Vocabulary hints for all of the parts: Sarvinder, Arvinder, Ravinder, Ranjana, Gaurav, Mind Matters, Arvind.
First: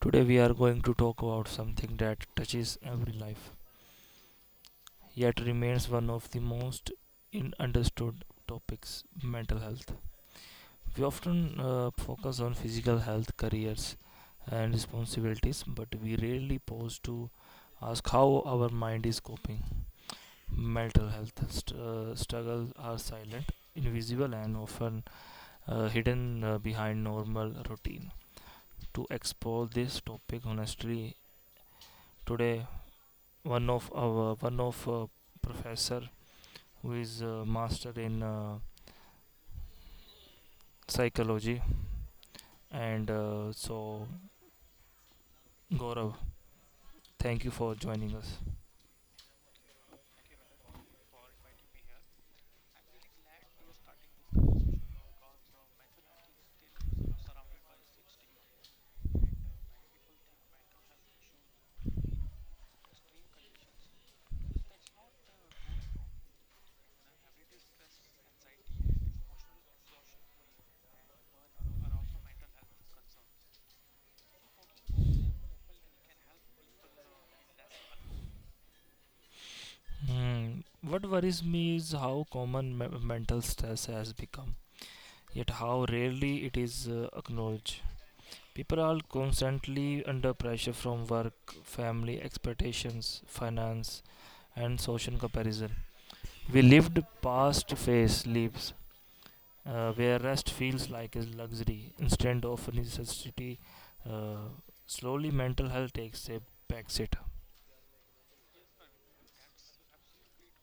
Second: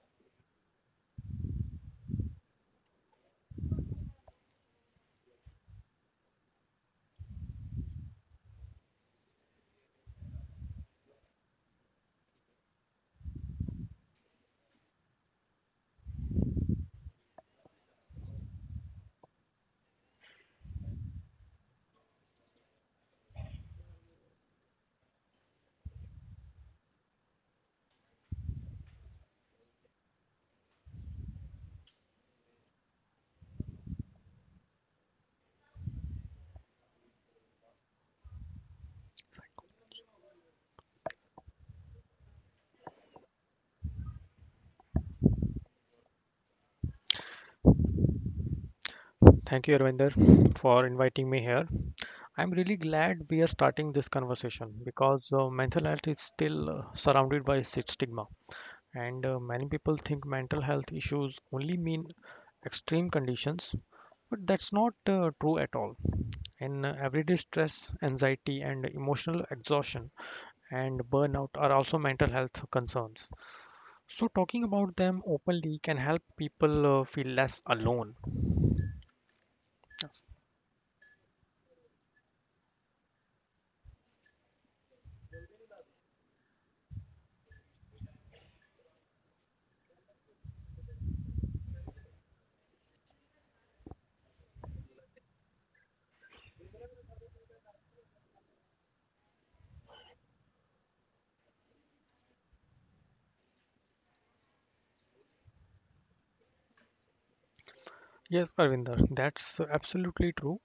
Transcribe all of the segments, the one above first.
Today we are going to talk about something that touches every life, yet remains one of the most in understood topics mental health. We often focus on physical health, careers, and responsibilities, but we rarely pause to ask how our mind is coping. Mental health struggles are silent, invisible, and often hidden behind normal routine. To explore this topic honestly. Today, one of our one of professor who is a master in psychology, and so Gaurav, thank you for joining us. Thank you, Arvinder, for inviting me here. I'm really glad we are starting this conversation because mental health is still surrounded by stigma, and many people think mental health issues only mean extreme conditions, but that's not true at all. In everyday stress, anxiety, and emotional exhaustion and burnout are also mental health concerns. So, talking about them openly can help people feel less alone. Hmm. What worries me is how common mental stress has become, yet how rarely it is acknowledged. People are constantly under pressure from work, family expectations, finance, and social comparison. We lived past phase lives where rest feels like a luxury instead of a necessity. Uh, slowly, mental health takes a backseat. Yes, Arvinder, that's absolutely true.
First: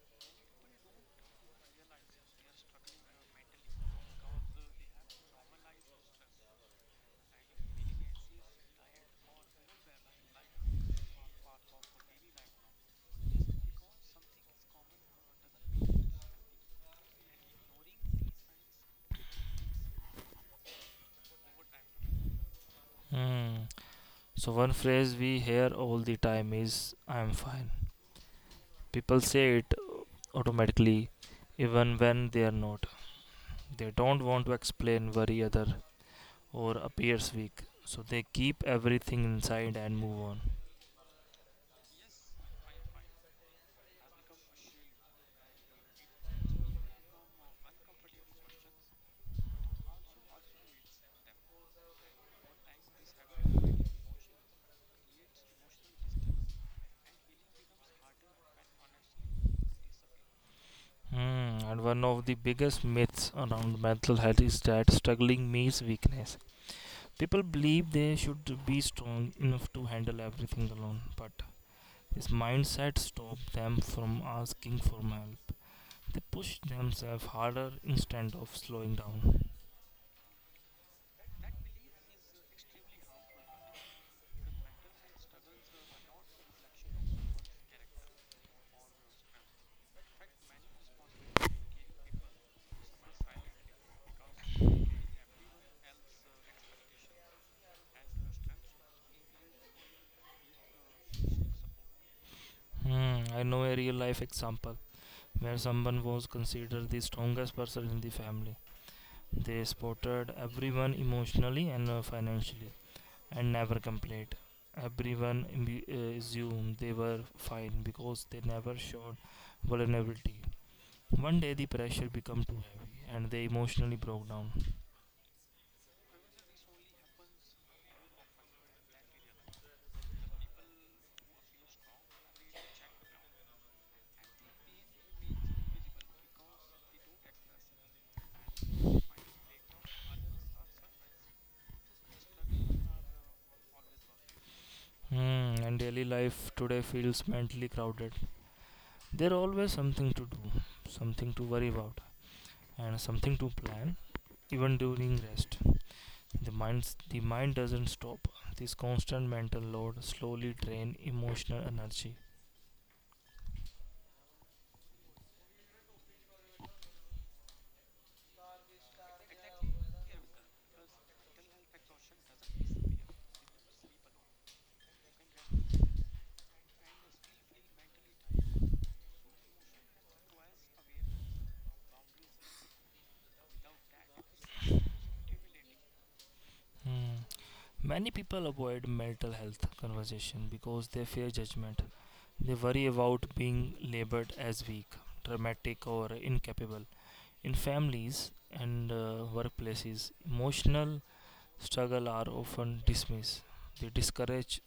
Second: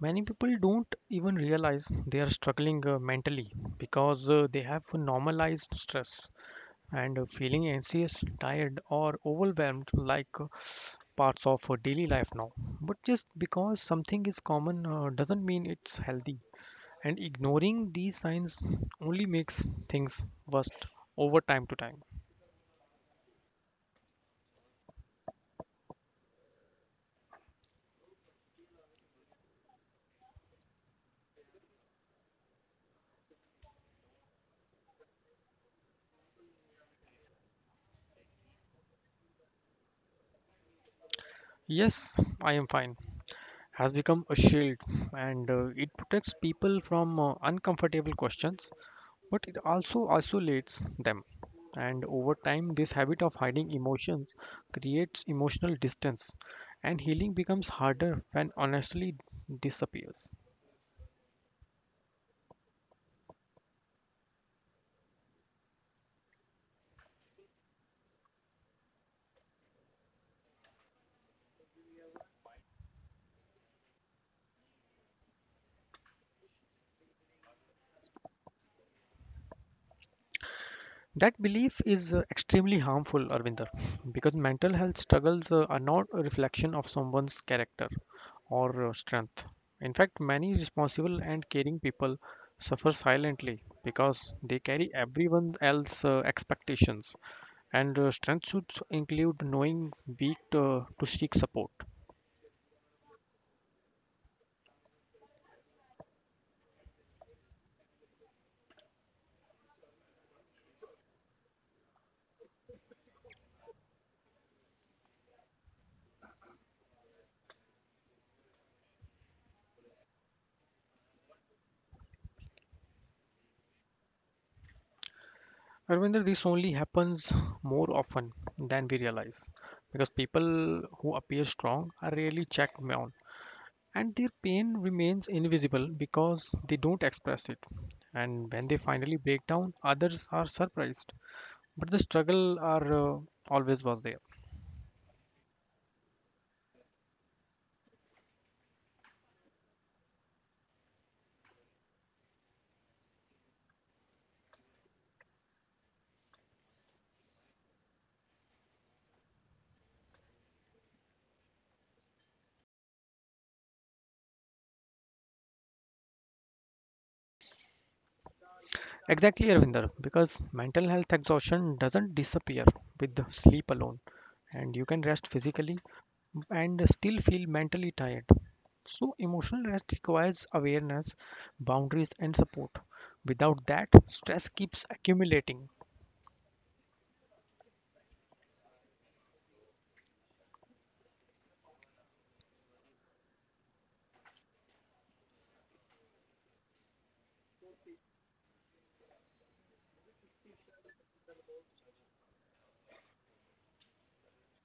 Many people don't even realize they are struggling mentally because they have normalized stress and feeling anxious, tired, or overwhelmed like parts of daily life now. But just because something is common doesn't mean it's healthy, and ignoring these signs only makes things worse over time to time. Mm. So, one phrase we hear all the time is I am fine. People say it automatically, even when they are not. They don't want to explain, worry other, or appears weak. So, they keep everything inside and move on. Yes, I am fine has become a shield, and it protects people from uncomfortable questions, but it also isolates them, and over time this habit of hiding emotions creates emotional distance, and healing becomes harder when honestly disappears. Mm, and one of the biggest myths around mental health is that struggling means weakness. People believe they should be strong enough to handle everything alone, but this mindset stops them from asking for help. They push themselves harder instead of slowing down. That belief is extremely harmful, Arvinder, because mental health struggles are not a reflection of someone's character or strength. In fact, many responsible and caring people suffer silently because they carry everyone else's expectations. And strength should include knowing weak to seek support. Hmm, I know a real life example where someone was considered the strongest person in the family. They supported everyone emotionally and financially, and never complained. Everyone assumed they were fine because they never showed vulnerability. One day the pressure became too heavy and they emotionally broke down. Arvinder, this only happens more often than we realize because people who appear strong are rarely checked on, and their pain remains invisible because they don't express it. And when they finally break down, others are surprised. But the struggle are always was there. Hmm, and daily life today feels mentally crowded. There's always something to do, something to worry about, and something to plan, even during rest. The mind doesn't stop. This constant mental load slowly drains emotional energy. Exactly, Ravinder, because mental health exhaustion doesn't disappear with the sleep alone. And you can rest physically and still feel mentally tired. So, emotional rest requires awareness, boundaries, and support. Without that, stress keeps accumulating. Hmm. Many people avoid mental health conversation because they fear judgment. They worry about being labeled as weak, dramatic, or incapable. In families and workplaces, emotional struggle are often dismissed. They discourage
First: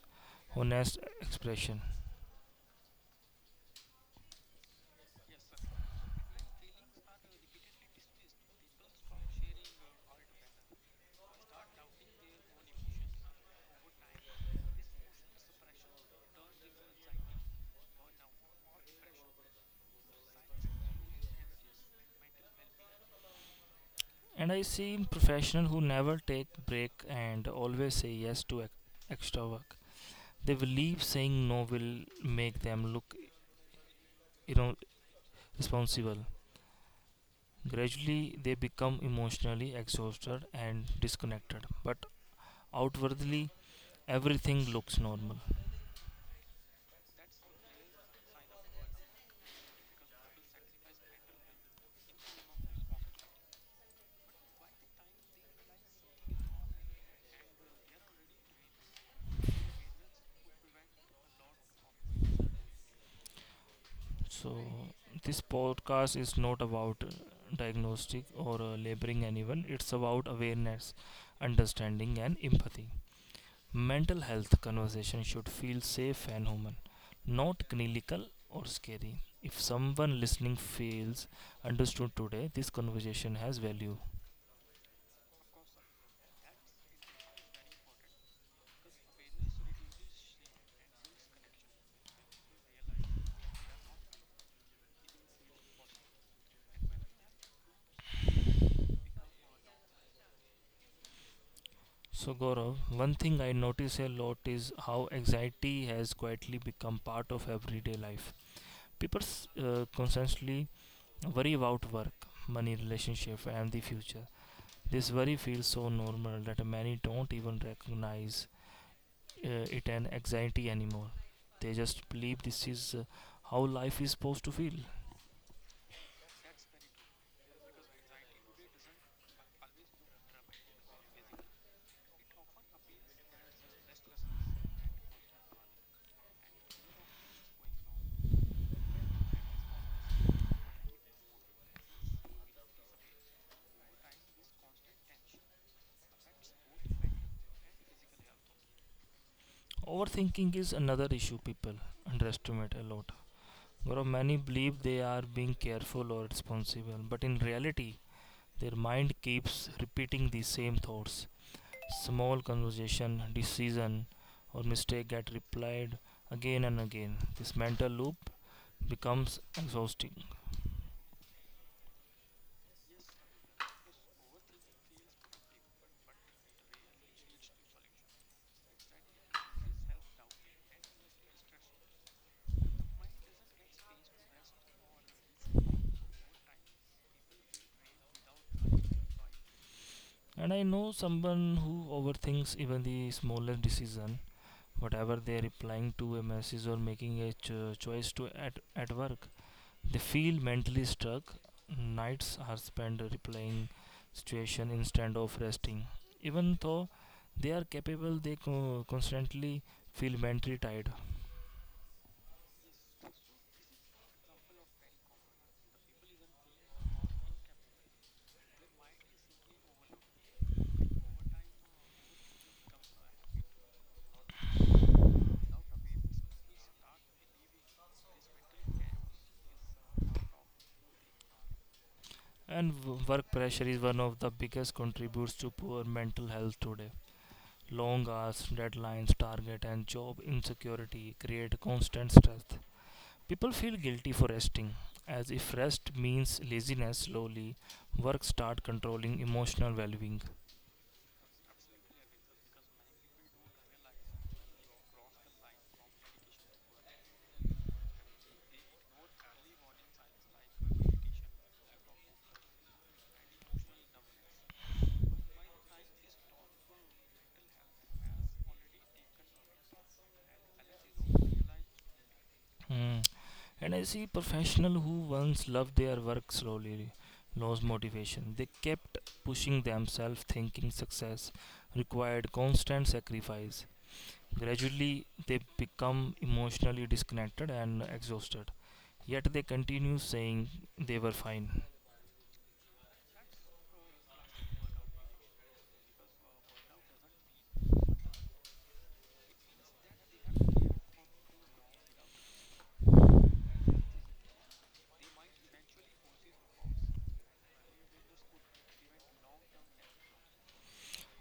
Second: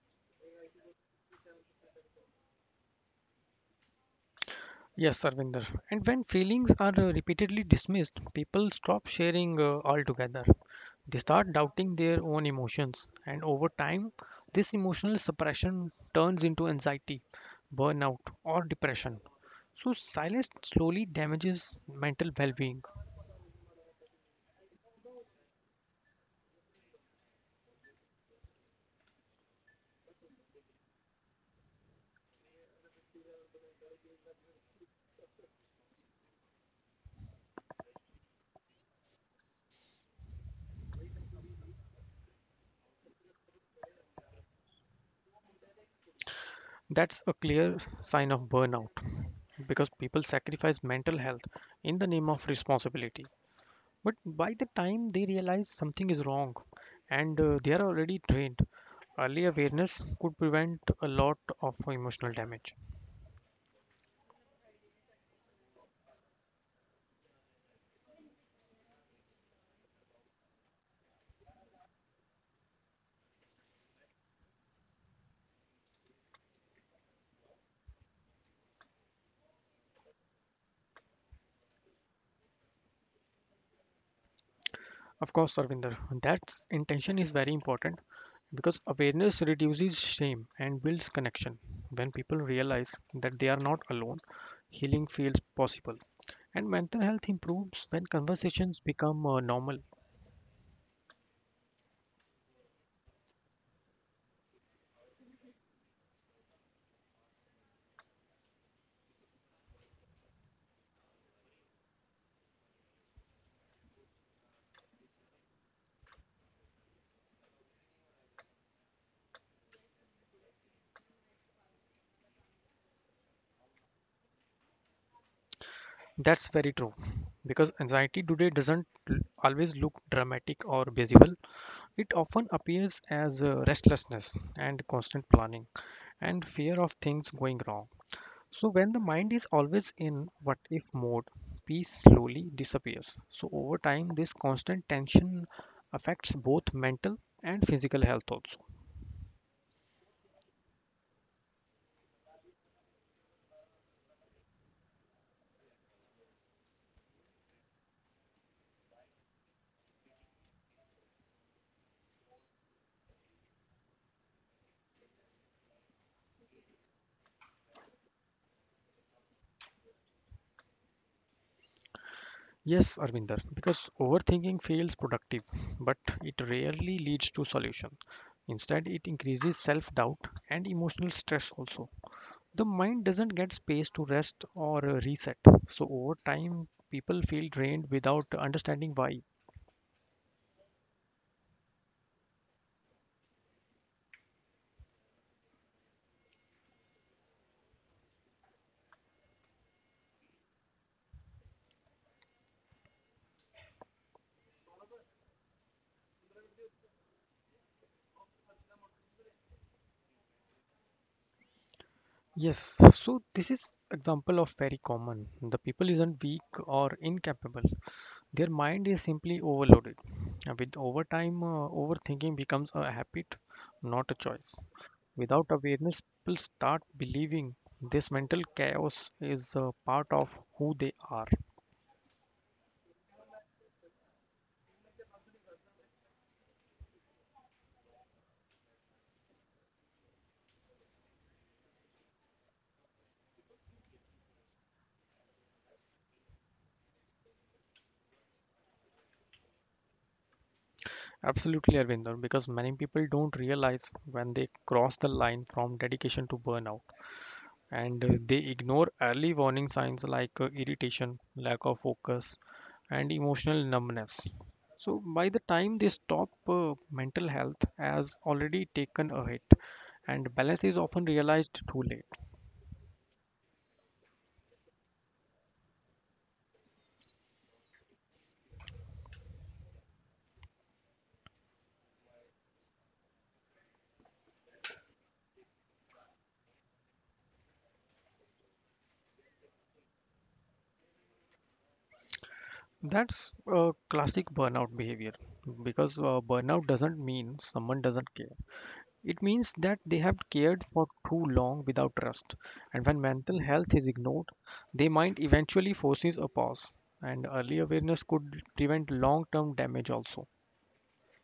honest expression. Yes, Sarvinder. And when feelings are repeatedly dismissed, people stop sharing altogether. They start doubting their own emotions, and over time, this emotional suppression turns into anxiety, burnout, or depression. So, silence slowly damages mental well being. And I see professionals who never take break and always say yes to extra work. They believe saying no will make them look you know, responsible. Gradually, they become emotionally exhausted and disconnected, but outwardly, everything looks normal. That's a clear sign of burnout because people sacrifice mental health in the name of responsibility. But by the time they realize something is wrong and they are already trained, early awareness could prevent a lot of emotional damage. So, this podcast is not about diagnostic or labeling anyone, it's about awareness, understanding, and empathy. Mental health conversation should feel safe and human, not clinical or scary. If someone listening feels understood today, this conversation has value. Of course, Arvinder, that intention is very important because awareness reduces shame and builds connection. When people realize that they are not alone, healing feels possible. And mental health improves when conversations become normal. So, Gaurav, one thing I notice a lot is how anxiety has quietly become part of everyday life. People constantly worry about work, money, relationship, and the future. This worry feels so normal that many don't even recognize it an anxiety anymore. They just believe this is how life is supposed to feel. That's very true because anxiety today doesn't always look dramatic or visible. It often appears as restlessness and constant planning and fear of things going wrong. So, when the mind is always in what if mode, peace slowly disappears. So, over time, this constant tension affects both mental and physical health also. Overthinking is another issue people underestimate a lot. Gaurav, many believe they are being careful or responsible, but in reality, their mind keeps repeating the same thoughts. Small conversation, decision, or mistake get replied again and again. This mental loop becomes exhausting. Yes, Arvinder, because overthinking feels productive, but it rarely leads to solution. Instead, it increases self-doubt and emotional stress also. The mind doesn't get space to rest or reset. So over time, people feel drained without understanding why. And I know someone who overthinks even the smallest decision, whatever they are replying to a message or making a choice at work. They feel mentally stuck. Nights are spent replaying situation instead of resting. Even though they are capable, they constantly feel mentally tired. Yes, so this is example of very common. The people isn't weak or incapable. Their mind is simply overloaded. And with overtime, overthinking becomes a habit, not a choice. Without awareness, people start believing this mental chaos is a part of who they are. And work pressure is one of the biggest contributors to poor mental health today. Long hours, deadlines, target, and job insecurity create constant stress. People feel guilty for resting, as if rest means laziness. Slowly, work start controlling emotional well-being. Absolutely, Arvinder, because many people don't realize when they cross the line from dedication to burnout, and they ignore early warning signs like irritation, lack of focus, and emotional numbness. So, by the time they stop, mental health has already taken a hit, and balance is often realized too late. Hmm. And I see professional who once loved their work slowly lost motivation. They kept pushing themselves, thinking success required constant sacrifice. Gradually, they become emotionally disconnected and exhausted. Yet they continue saying they were fine. That's a classic burnout behavior because burnout doesn't mean someone doesn't care. It means that they have cared for too long without rest. And when mental health is ignored, they might eventually forces a pause. And early awareness could prevent long term damage also.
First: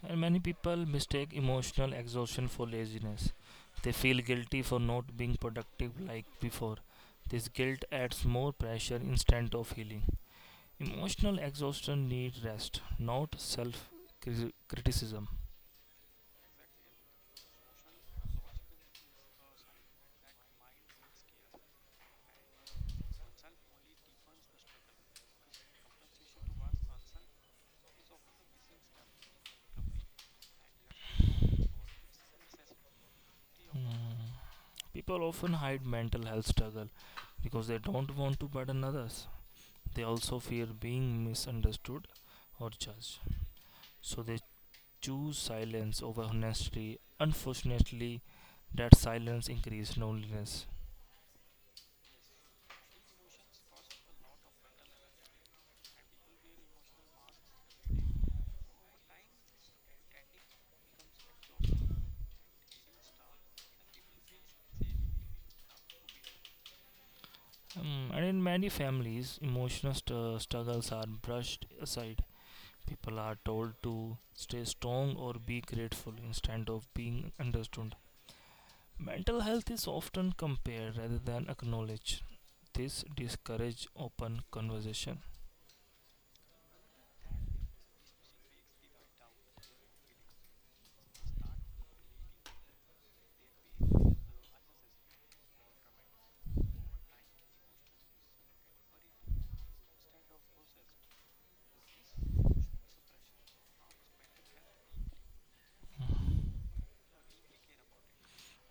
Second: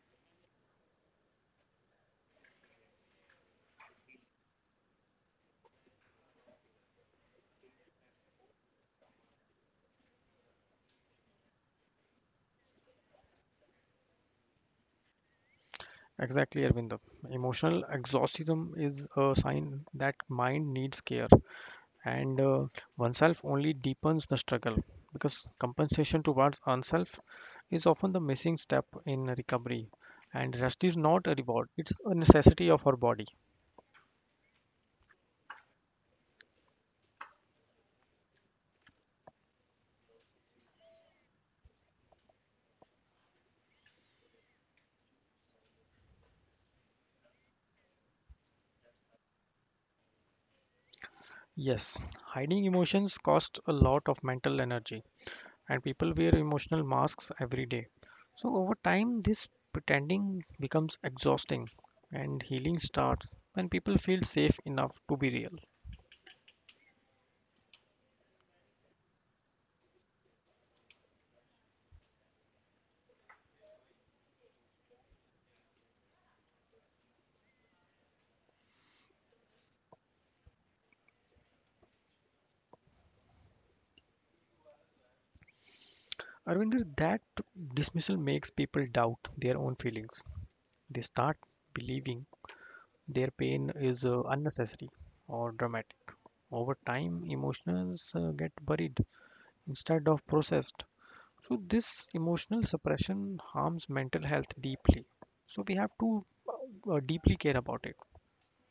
And many people mistake emotional exhaustion for laziness. They feel guilty for not being productive like before. This guilt adds more pressure instead of healing. Emotional exhaustion needs rest, not self criticism. Exactly, Arvind. Emotional exhaustion is a sign that mind needs care, and oneself only deepens the struggle because compensation towards oneself is often the missing step in recovery, and rest is not a reward, it's a necessity of our body. Hmm. People often hide mental health struggle because they don't want to burden others. They also fear being misunderstood or judged. So they choose silence over honesty. Unfortunately, that silence increases loneliness. Yes, hiding emotions cost a lot of mental energy, and people wear emotional masks every day. So over time this pretending becomes exhausting, and healing starts when people feel safe enough to be real. Mm, and in many families, emotional struggles are brushed aside. People are told to stay strong or be grateful instead of being understood. Mental health is often compared rather than acknowledged. This discourages open conversation. Arvinder, that dismissal makes people doubt their own feelings. They start believing their pain is unnecessary or dramatic. Over time, emotions get buried instead of processed. So, this emotional suppression harms mental health deeply. So, we have to deeply care about it.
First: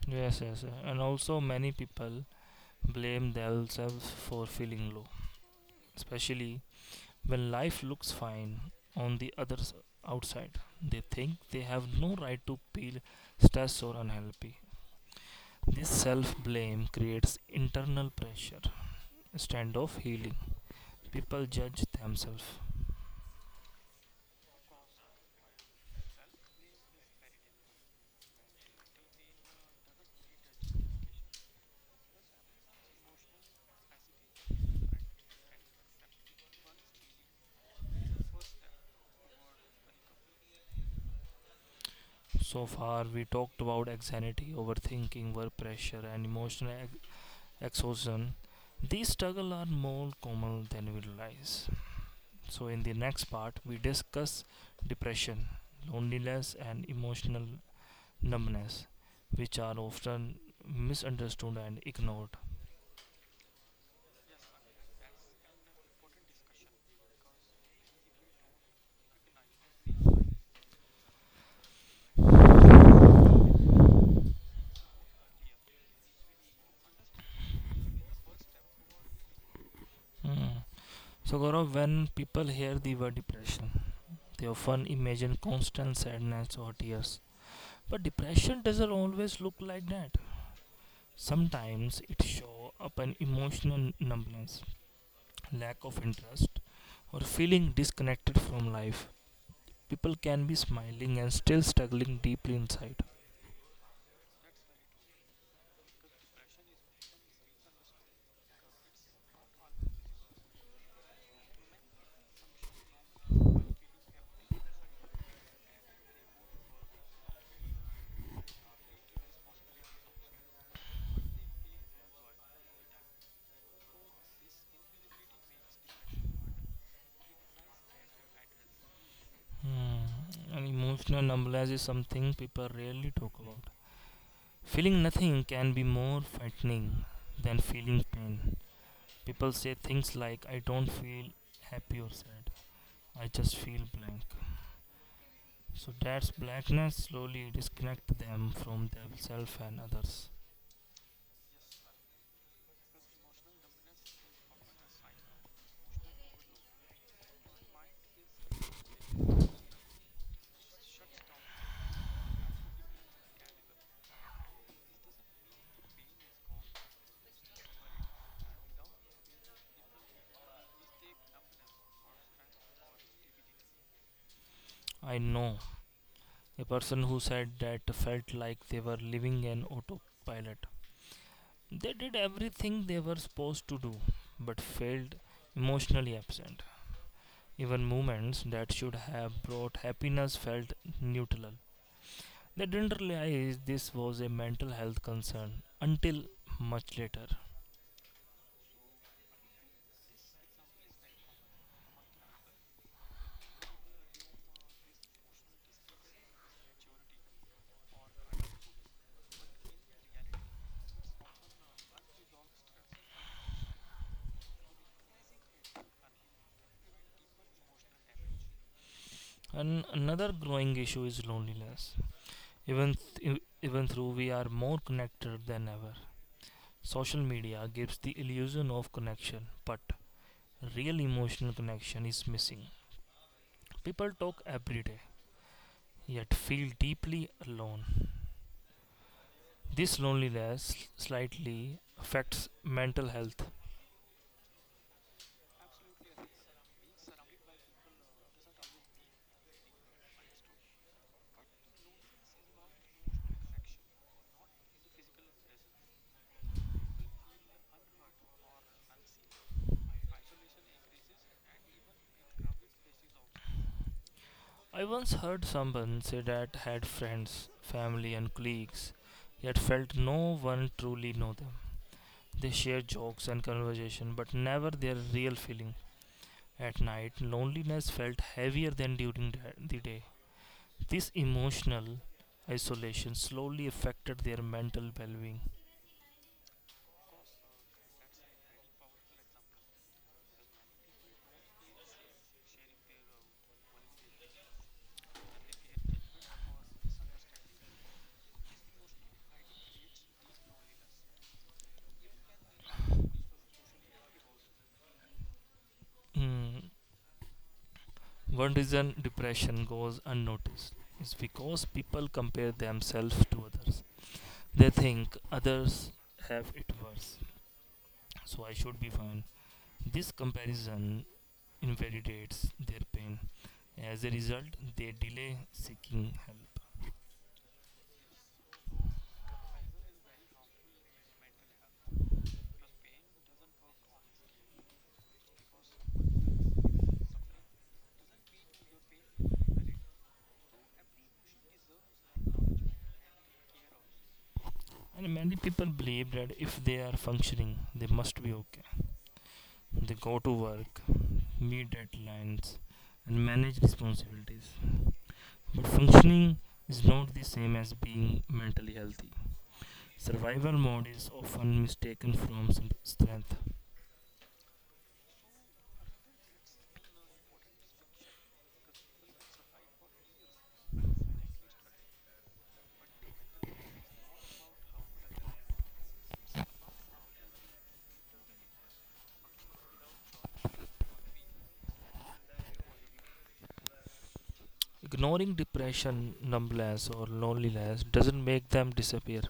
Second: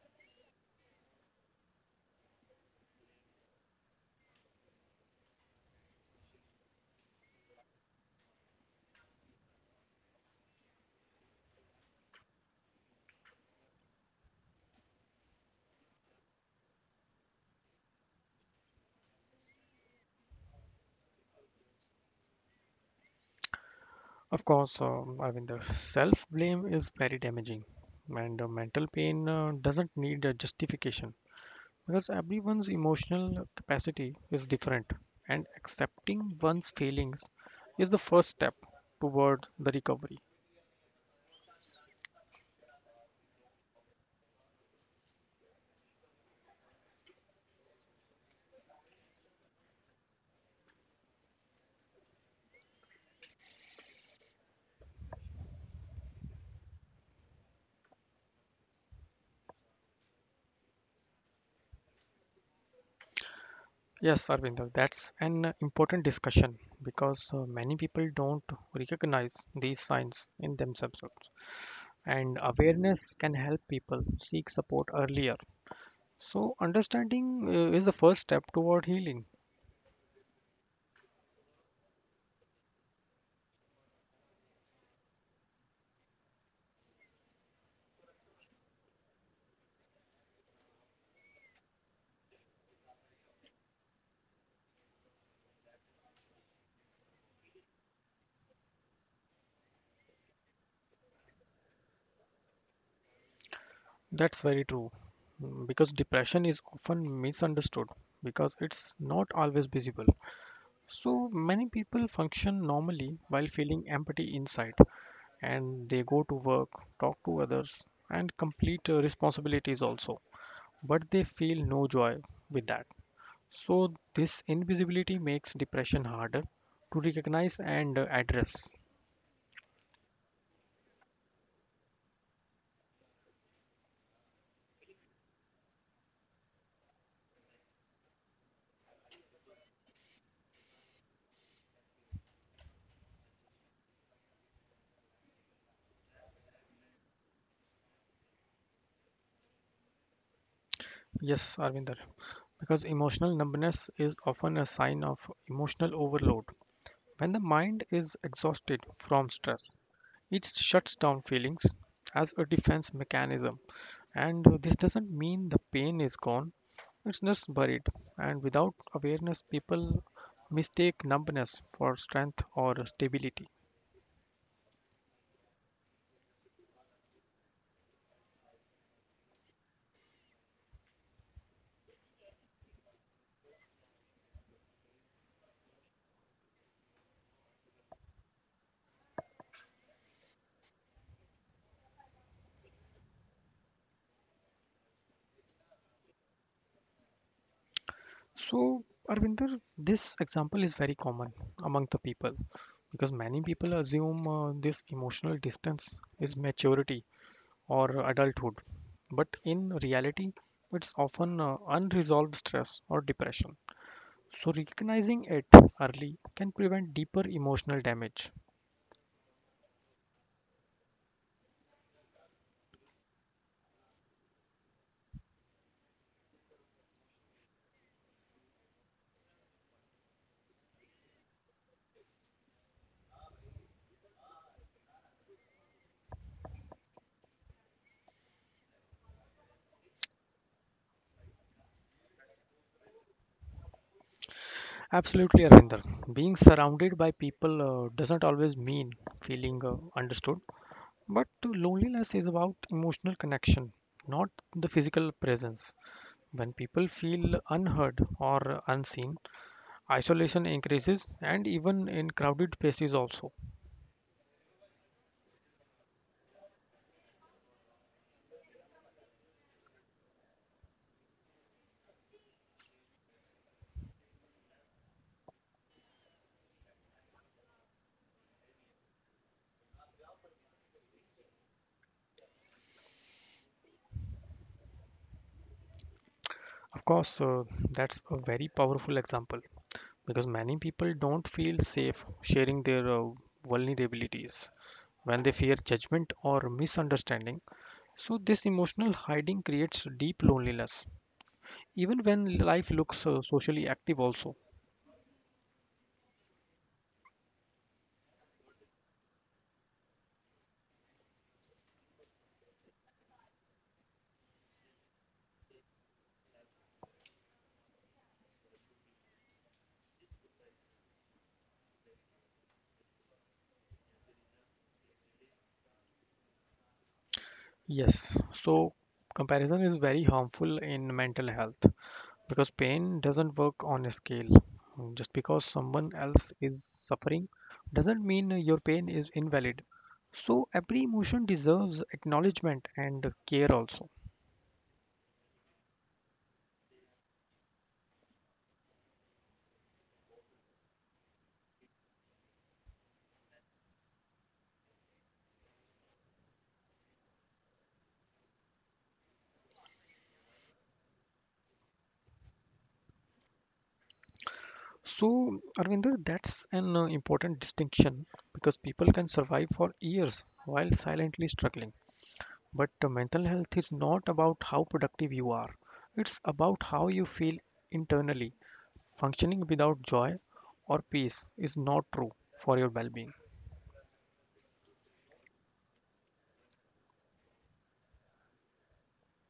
Yes, yes, yes, and also many people blame themselves for feeling low, especially when life looks fine on the outside. They think they have no right to feel stressed or unhappy. This self-blame creates internal pressure instead of healing. People judge themselves. Of course, I mean, the self blame is very damaging, and mental pain doesn't need a justification. Because everyone's emotional capacity is different, and accepting one's feelings is the first step toward the recovery. So far, we talked about anxiety, overthinking, work pressure, and emotional exhaustion. These struggles are more common than we realize. So, in the next part, we discuss depression, loneliness, and emotional numbness, which are often misunderstood and ignored. Yes, Arvinder, that's an important discussion because many people don't recognize these signs in themselves, and awareness can help people seek support earlier. So, understanding is the first step toward healing. Hmm. So, Gaurav, when people hear the word depression, they often imagine constant sadness or tears. But depression doesn't always look like that. Sometimes it shows up an emotional numbness, lack of interest, or feeling disconnected from life. People can be smiling and still struggling deeply inside. That's very true, because depression is often misunderstood because it's not always visible. So many people function normally while feeling empty inside, and they go to work, talk to others, and complete responsibilities also. But they feel no joy with that. So this invisibility makes depression harder to recognize and address. Hmm. An emotional numbness is something people rarely talk about. Feeling nothing can be more frightening than feeling pain. People say things like, I don't feel happy or sad. I just feel blank. So that blackness slowly disconnects them from themselves and others. Yes, Arvinder, because emotional numbness is often a sign of emotional overload. When the mind is exhausted from stress, it shuts down feelings as a defense mechanism, and this doesn't mean the pain is gone, it's just buried. And without awareness, people mistake numbness for strength or stability. I know a person who said that felt like they were living an autopilot. They did everything they were supposed to do, but failed emotionally absent. Even moments that should have brought happiness felt neutral. They didn't realize this was a mental health concern until much later. So, Arvinder, this example is very common among the people because many people assume this emotional distance is maturity or adulthood, but in reality, it's often unresolved stress or depression. So recognizing it early can prevent deeper emotional damage. And another growing issue is loneliness. Even though we are more connected than ever, social media gives the illusion of connection, but real emotional connection is missing. People talk every day, yet feel deeply alone. This loneliness slightly affects mental health. Absolutely, Arvinder. Being surrounded by people doesn't always mean feeling understood, but loneliness is about emotional connection, not the physical presence. When people feel unheard or unseen, isolation increases and even in crowded places also. I once heard someone say that had friends, family, and colleagues, yet felt no one truly know them. They share jokes and conversation, but never their real feeling. At night, loneliness felt heavier than during the day. This emotional isolation slowly affected their mental well being. Of course, that's a very powerful example, because many people don't feel safe sharing their vulnerabilities when they fear judgment or misunderstanding. So, this emotional hiding creates deep loneliness, even when life looks socially active, also. Mm, one reason depression goes unnoticed is because people compare themselves to others. They think others have it worse, so I should be fine. This comparison invalidates their pain. As a result, they delay seeking help. Yes, so comparison is very harmful in mental health because pain doesn't work on a scale. Mm, just because someone else is suffering doesn't mean your pain is invalid. So every emotion deserves acknowledgement and care also. And many people believe that if they are functioning, they must be okay. They go to work, meet deadlines, and manage responsibilities. But functioning is not the same as being mentally healthy. Survival mode is often mistaken from some strength. So, Arvinder, that's an important distinction because people can survive for years while silently struggling. But mental health is not about how productive you are, it's about how you feel internally. Functioning without joy or peace is not true for your well being. Ignoring depression, numbness, or loneliness doesn't make them disappear.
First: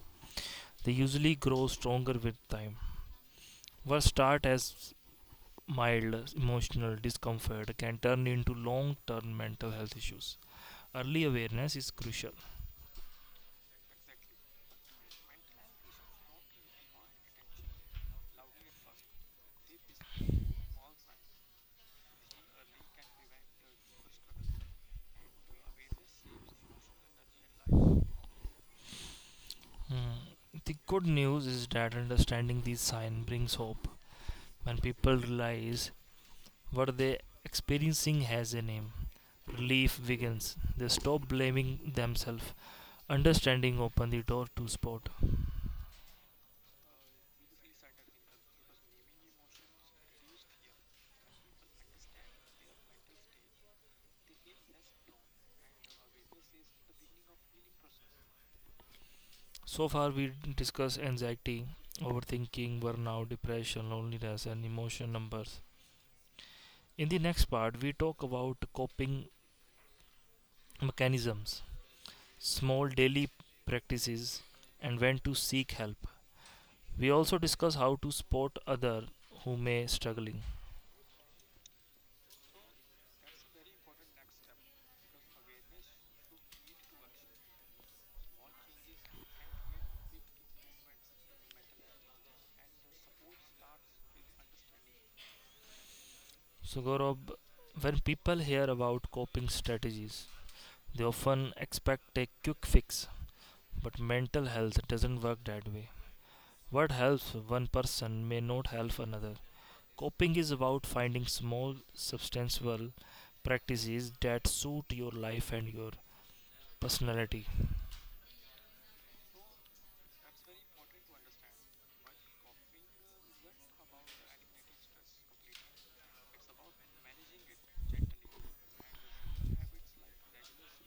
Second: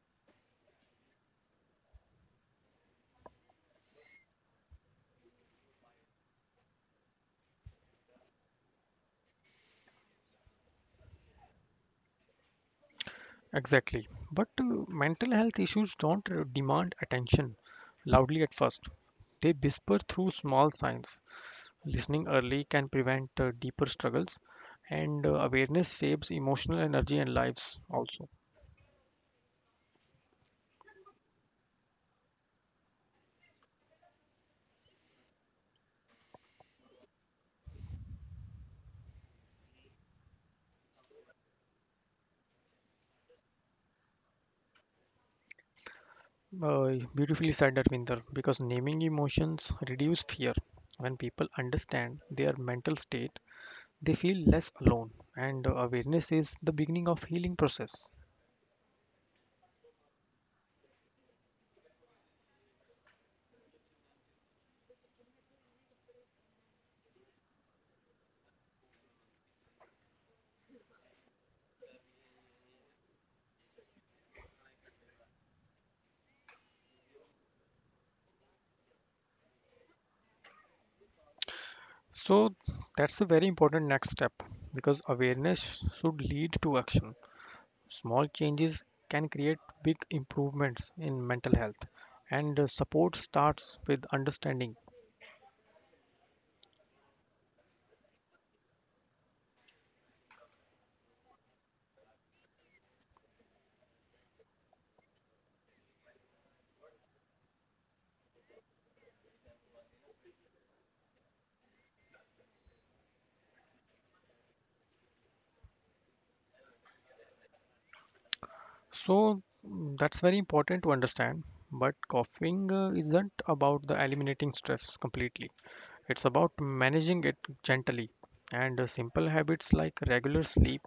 They usually grow stronger with time. What starts as mild emotional discomfort can turn into long-term mental health issues. Early awareness is crucial. Exactly. But mental health issues don't demand attention loudly at first, they whisper through small signs. Listening early can prevent deeper struggles, and awareness saves emotional energy and lives also. Hmm. The good news is that understanding these signs brings hope. When people realize what they are experiencing has a name, relief begins. They stop blaming themselves. Understanding opens the door to support. Beautifully said, Arvinder, because naming emotions reduce fear. When people understand their mental state, they feel less alone, and awareness is the beginning of healing process. So far, we discussed anxiety, overthinking, burnout, depression, loneliness, and emotion numbers. In the next part, we talk about coping mechanisms, small daily practices, and when to seek help. We also discuss how to support other who may struggling. So that's a very important next step because awareness should lead to action. Small changes can create big improvements in mental health, and support starts with understanding. So Gaurav, when people hear about coping strategies, they often expect a quick fix. But mental health doesn't work that way. What helps one person may not help another. Coping is about finding small, substantial practices that suit your life and your personality. So, that's very important to understand. But coughing isn't about the eliminating stress completely. It's about managing it gently. And simple habits like regular sleep,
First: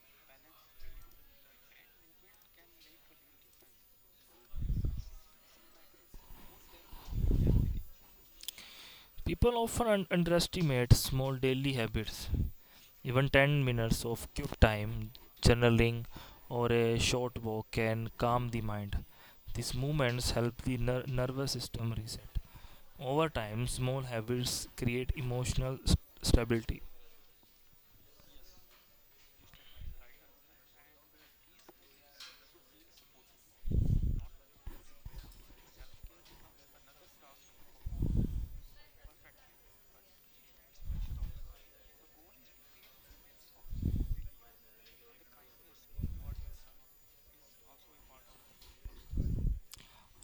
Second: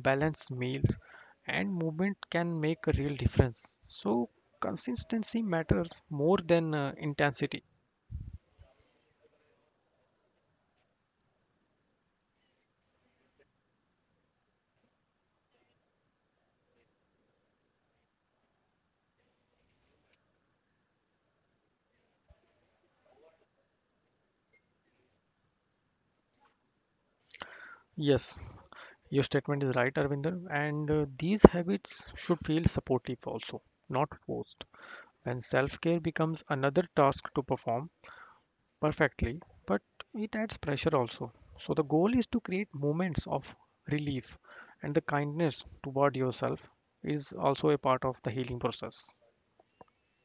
balanced meals, and movement can make a real difference. So consistency matters more than intensity. People often underestimate small daily habits. Even 10 minutes of quick time, journaling, or a short walk can calm the mind. These movements help the nervous system reset. Over time, small habits create emotional stability. Yes, your statement is right, Arvinder. And these habits should feel supportive also, not forced. When self care becomes another task to perform perfectly, but it adds pressure also. So, the goal is to create moments of relief, and the kindness toward yourself is also a part of the healing process.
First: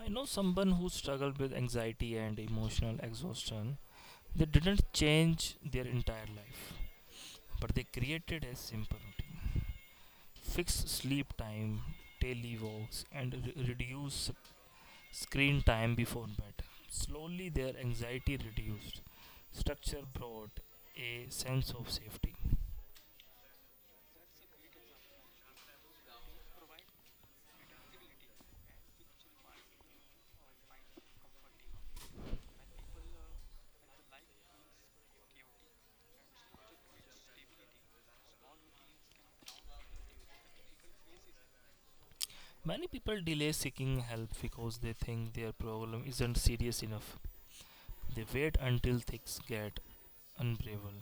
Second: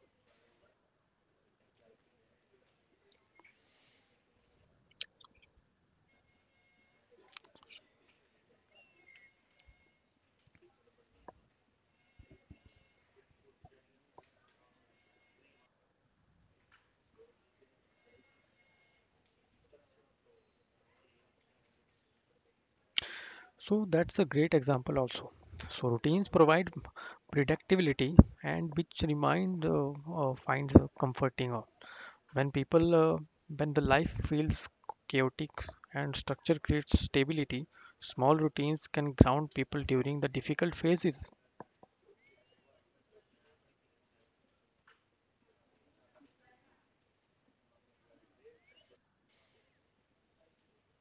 I know someone who struggled with anxiety and emotional exhaustion. They didn't change their entire life, but they created a simple routine fixed sleep time, daily walks, and reduce screen time before bed. Slowly, their anxiety reduced. Structure brought a sense of safety. So, that's a great example also. So, routines provide predictability, and which remind finds comforting. When people uh, when the life feels chaotic and structure creates stability, small routines can ground people during the difficult phases. Many people delay seeking help because they think their problem isn't serious enough. They wait until things get unbearable.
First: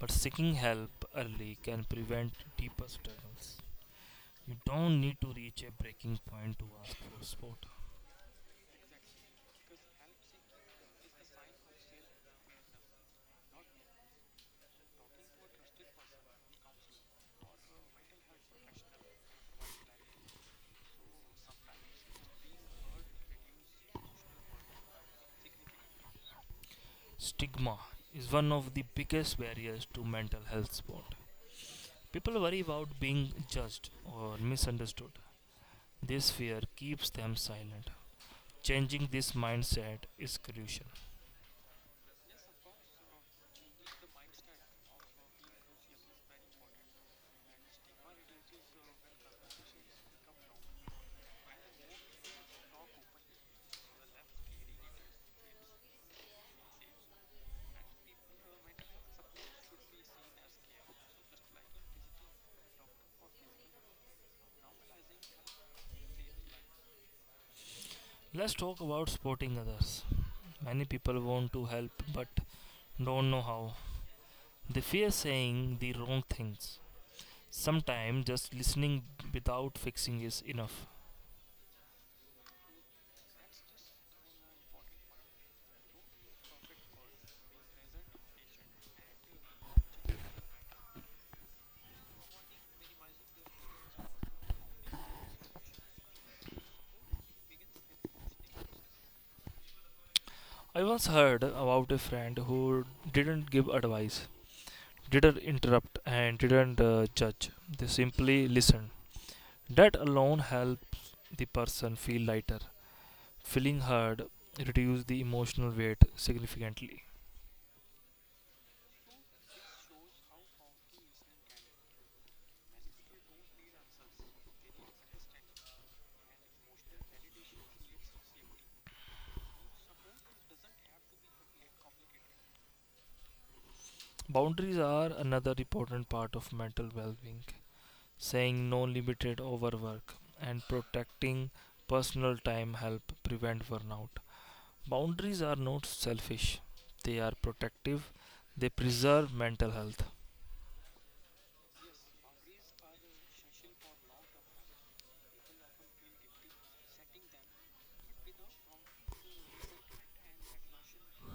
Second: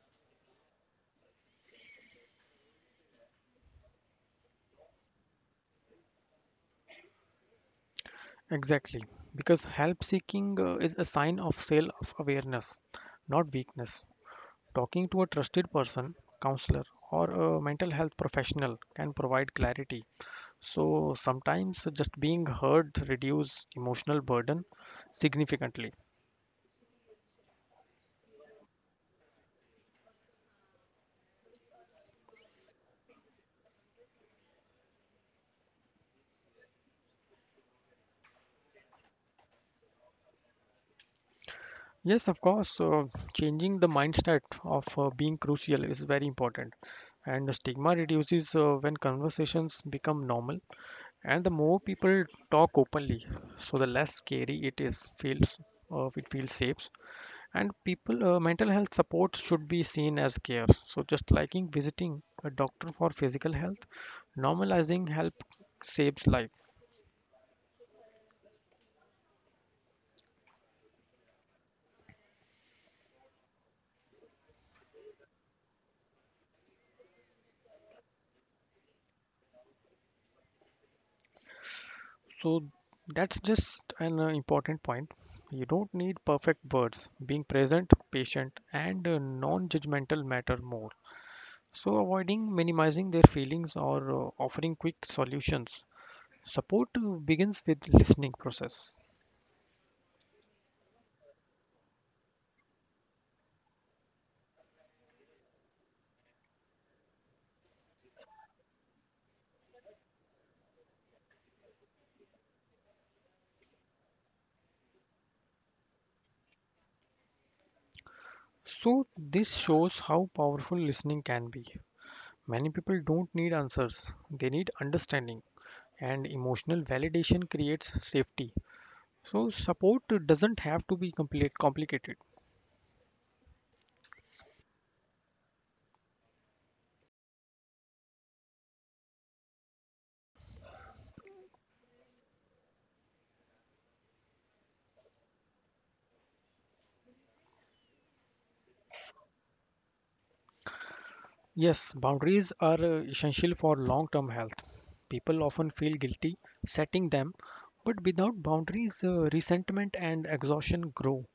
But seeking help early can prevent deeper struggles. You don't need to reach a breaking point to ask for support. Exactly, because help seeking is a sign of self awareness, not weakness. Talking to a trusted person, counselor, or a mental health professional can provide clarity, so sometimes just being heard reduce emotional burden significantly. Stigma is one of the biggest barriers to mental health support. People worry about being judged or misunderstood. This fear keeps them silent. Changing this mindset is crucial. Yes, of course. Changing the mindset of being crucial is very important, and the stigma reduces when conversations become normal, and the more people talk openly, so the less scary it is feels. It feels safe, and people mental health support should be seen as care. So just liking visiting a doctor for physical health, normalizing help saves life. Let's talk about supporting others. Many people want to help but don't know how. They fear saying the wrong things. Sometimes just listening without fixing is enough. So that's just an important point. You don't need perfect words. Being present, patient, and non judgmental matter more. So, avoiding minimizing their feelings or offering quick solutions. Support begins with listening process. I once heard about a friend who didn't give advice, didn't interrupt, and didn't judge. They simply listened. That alone helped the person feel lighter. Feeling heard reduced the emotional weight significantly. So, this shows how powerful listening can be. Many people don't need answers, they need understanding, and emotional validation creates safety. So, support doesn't have to be complete complicated. Boundaries are another important part of mental well being. Saying no limited overwork and protecting personal time help prevent burnout. Boundaries are not selfish, they are protective, they preserve mental health. Yes, boundaries are essential for long term health. People often feel guilty setting them, but without boundaries, resentment and exhaustion grow.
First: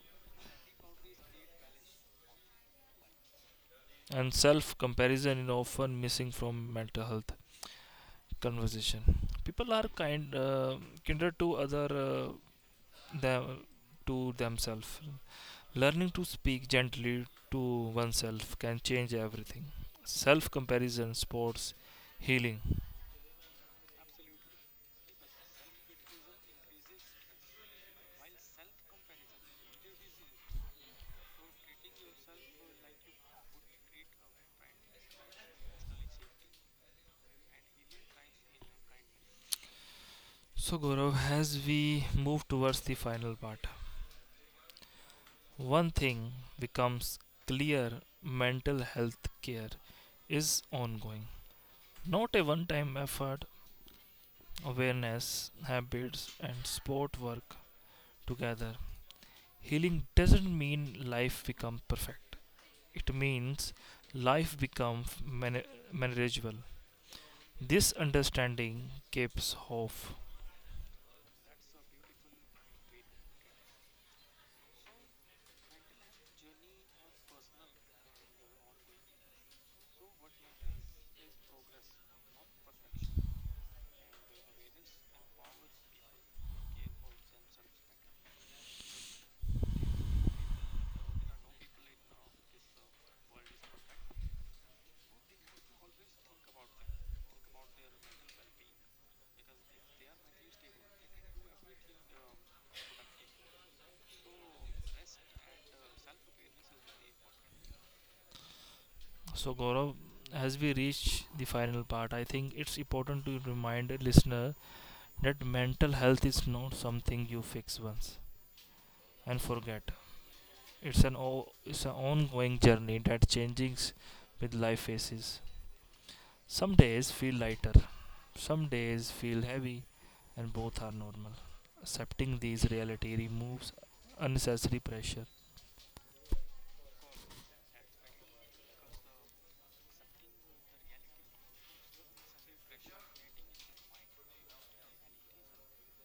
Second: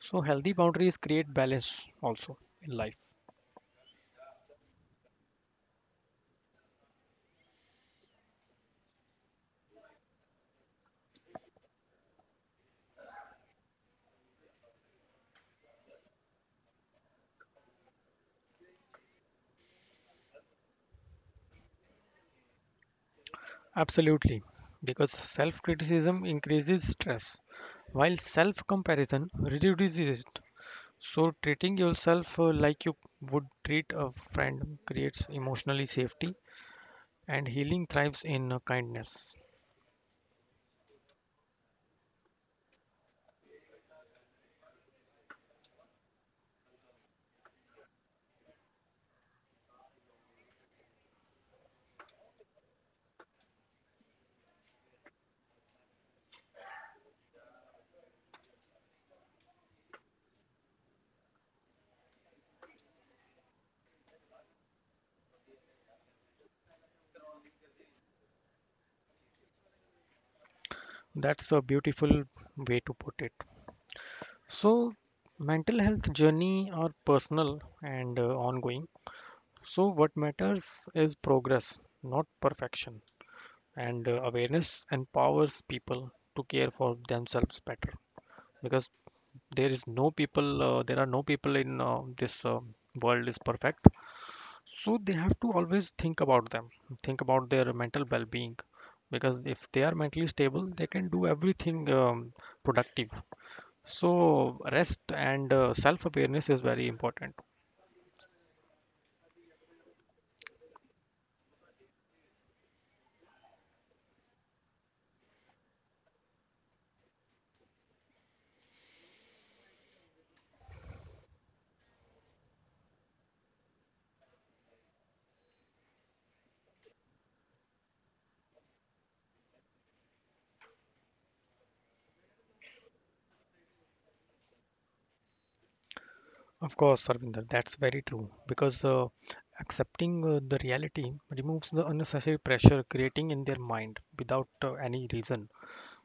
So, healthy boundaries create balance also in life. And self comparison is often missing from mental health conversation. People are kinder to other them, to themselves. Learning to speak gently to oneself can change everything. Self comparison sports healing. Absolutely, because self criticism increases stress, while self comparison reduces it. So, treating yourself like you would treat a friend creates emotionally safety, and healing thrives in kindness. So Gaurav, as we move towards the final part, one thing becomes clear mental health care is ongoing. Not a one time effort, awareness, habits, and sport work together. Healing doesn't mean life becomes perfect, it means life becomes manageable. This understanding keeps hope. That's a beautiful way to put it. So, mental health journey are personal and ongoing. So, what matters is progress, not perfection. And awareness empowers people to care for themselves better because there are no people in this world is perfect. So, they have to always think about them, think about their mental well being because if they are mentally stable, they can do everything productive, so rest and self-awareness is very important. So, Gaurav, as we reach the final part, I think it's important to remind a listener that mental health is not something you fix once and forget. It's it's an ongoing journey that changes with life phases. Some days feel lighter, some days feel heavy, and both are normal. Accepting these reality removes unnecessary pressure. Of course, Sarvinder, that's very true because accepting the reality removes the unnecessary pressure creating in their mind without any reason.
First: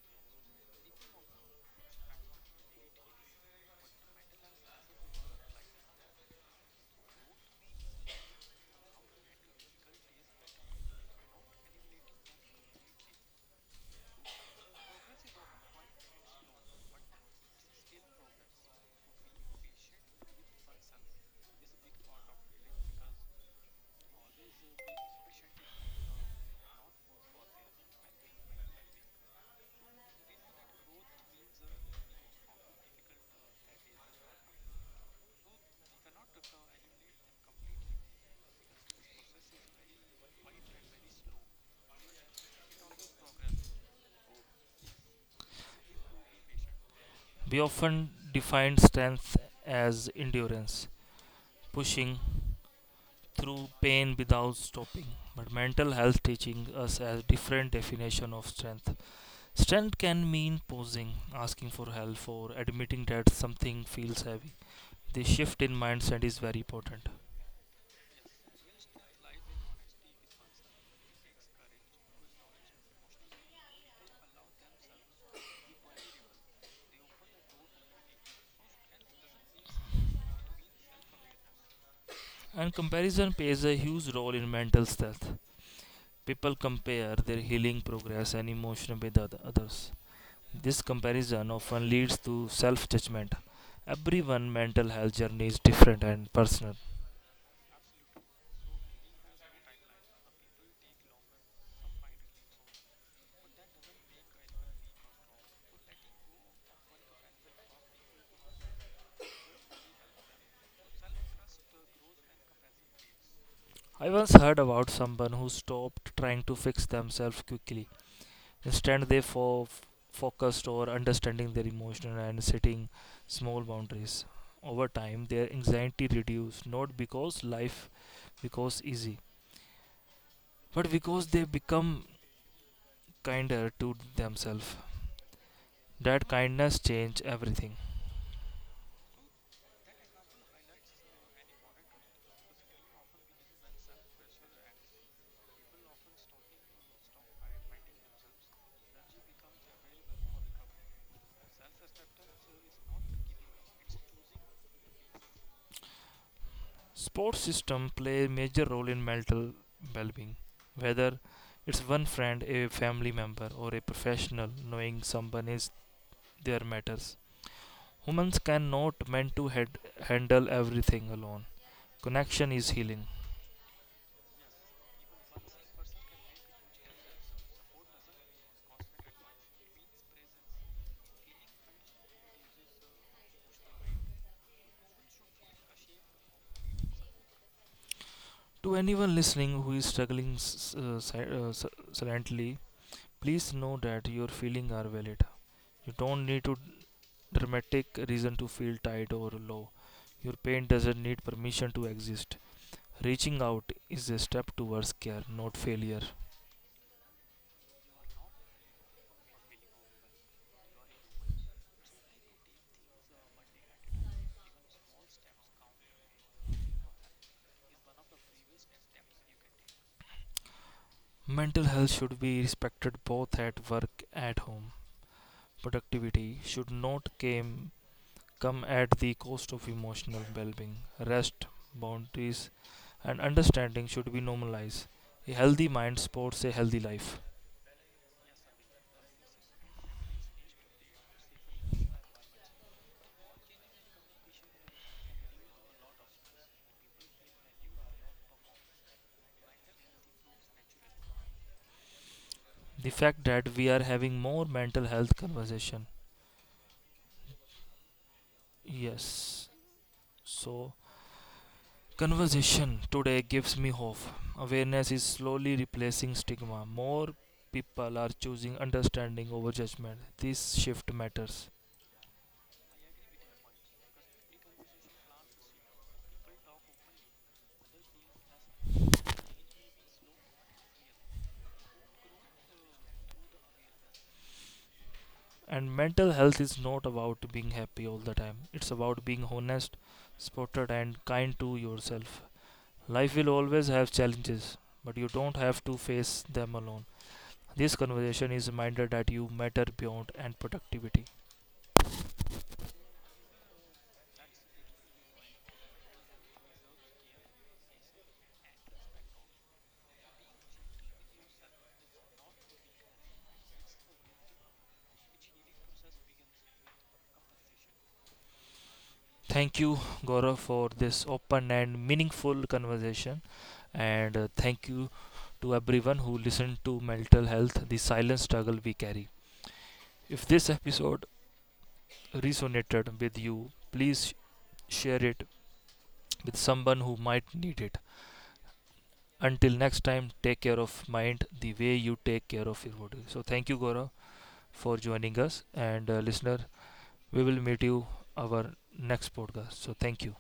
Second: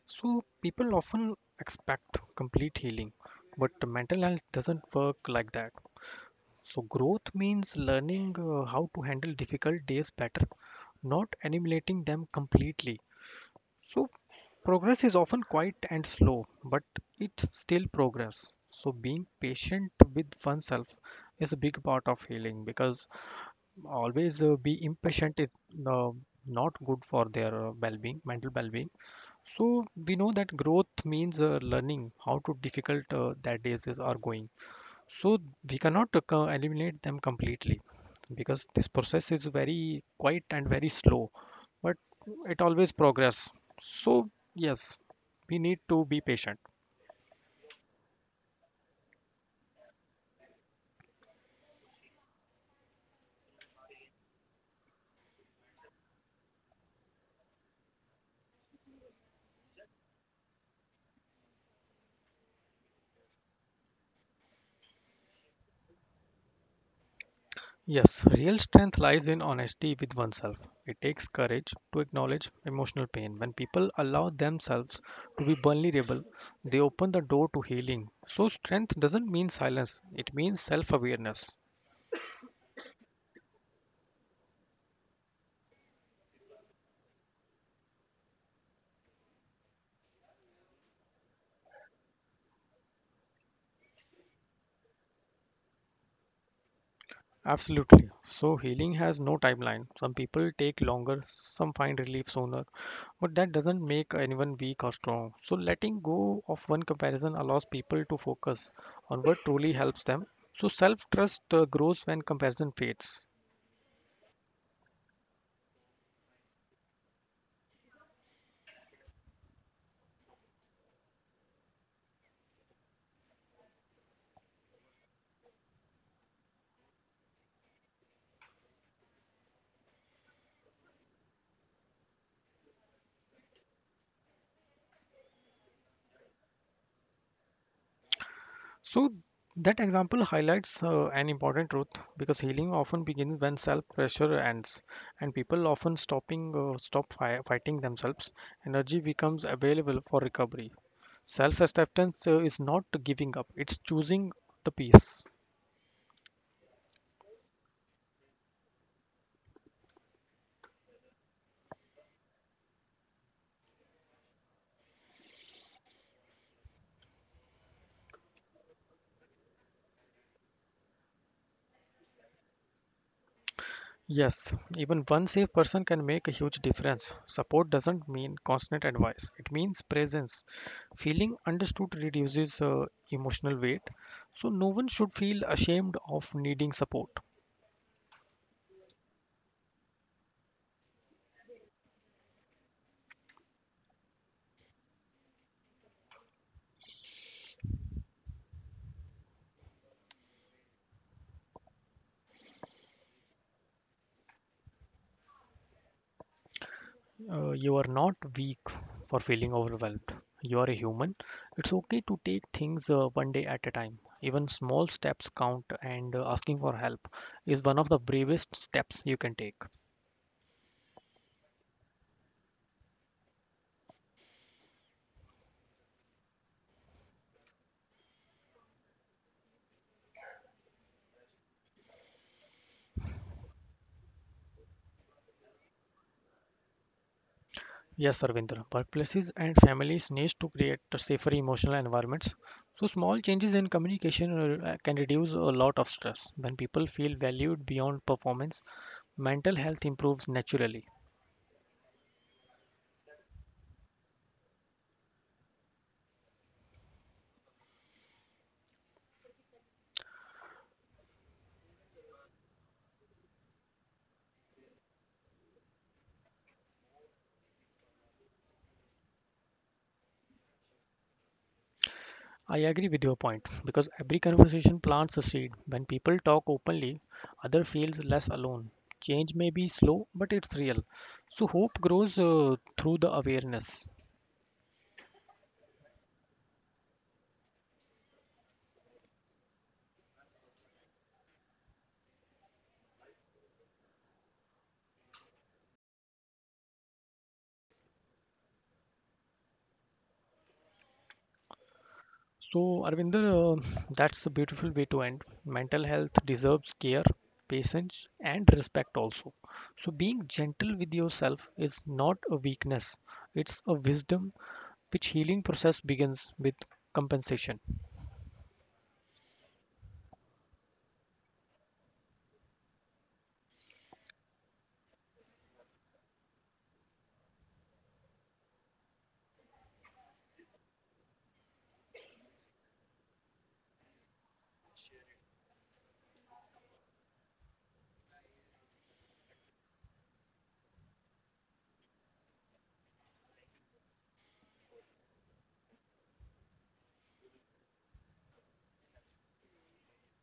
So people often expect complete healing, but mental health doesn't work like that. So growth means learning how to handle difficult days better, not eliminating them completely. So progress is often quiet and slow, but it's still progress. So being patient with oneself is a big part of healing because always be impatient is uh, not good for their well-being, mental well-being. So we know that growth means learning how to difficult that days is are going. So we cannot eliminate them completely because this process is very quiet and very slow, but it always progress. So yes, we need to be patient. We often define strength as endurance, pushing through pain without stopping. But mental health teaching us a different definition of strength. Strength can mean posing, asking for help, or admitting that something feels heavy. The shift in mindset is very important. Yes, real strength lies in honesty with oneself. It takes courage to acknowledge emotional pain. When people allow themselves to be vulnerable, they open the door to healing. So strength doesn't mean silence, it means self-awareness. And comparison plays a huge role in mental health. People compare their healing progress and emotion with other others. This comparison often leads to self judgment. Everyone's mental health journey is different and personal. Absolutely. So healing has no timeline. Some people take longer, some find relief sooner, but that doesn't make anyone weak or strong. So letting go of one comparison allows people to focus on what truly helps them. So self trust grows when comparison fades. I once heard about someone who stopped trying to fix themselves quickly. Instead, they focused on understanding their emotion and setting small boundaries. Over time, their anxiety reduced, not because life becomes easy, but because they become kinder to themselves. That kindness changed everything. So that example highlights an important truth because healing often begins when self pressure ends, and people often stop fighting themselves. Energy becomes available for recovery. Self acceptance is not giving up; it's choosing the peace. Sports system play a major role in mental well-being, whether it's one friend, a family member, or a professional. Knowing someone is there matters. Humans cannot meant to head, handle everything alone. Connection is healing. Yes, even one safe person can make a huge difference. Support doesn't mean constant advice; it means presence. Feeling understood reduces emotional weight, so no one should feel ashamed of needing support. To anyone listening who is struggling uh, si- uh, s- silently, please know that your feelings are valid. You don't need to dramatic reason to feel tired or low. Your pain doesn't need permission to exist. Reaching out is a step towards care, not failure. You are not weak for feeling overwhelmed. You are a human. It's okay to take things one day at a time. Even small steps count, and asking for help is one of the bravest steps you can take. Mental health should be respected both at work and home. Productivity should not come at the cost of emotional well being. Rest, boundaries, and understanding should be normalized. A healthy mind supports a healthy life. Yes, Arvinder. Workplaces and families need to create safer emotional environments. So small changes in communication can reduce a lot of stress. When people feel valued beyond performance, mental health improves naturally. The fact that we are having more mental health conversation. Yes. So, conversation today gives me hope. Awareness is slowly replacing stigma. More people are choosing understanding over judgment. This shift matters. I agree with your point because every conversation plants a seed. When people talk openly, other feels less alone. Change may be slow, but it's real. So hope grows through the awareness. And mental health is not about being happy all the time. It's about being honest, spotted, and kind to yourself. Life will always have challenges, but you don't have to face them alone. This conversation is a reminder that you matter beyond and productivity. So Arvinder, that's a beautiful way to end. Mental health deserves care, patience, and respect also. So being gentle with yourself is not a weakness; it's a wisdom which healing process begins with compensation. Thank you, Gaurav, for this open and meaningful conversation. And thank you to everyone who listened to mental health, the silent struggle we carry. If this episode resonated with you, please share it with someone who might need it. Until next time, take care of mind the way you take care of your body. So thank you, Gaurav, for joining us. And listener, we will meet you our next podcast. So thank you.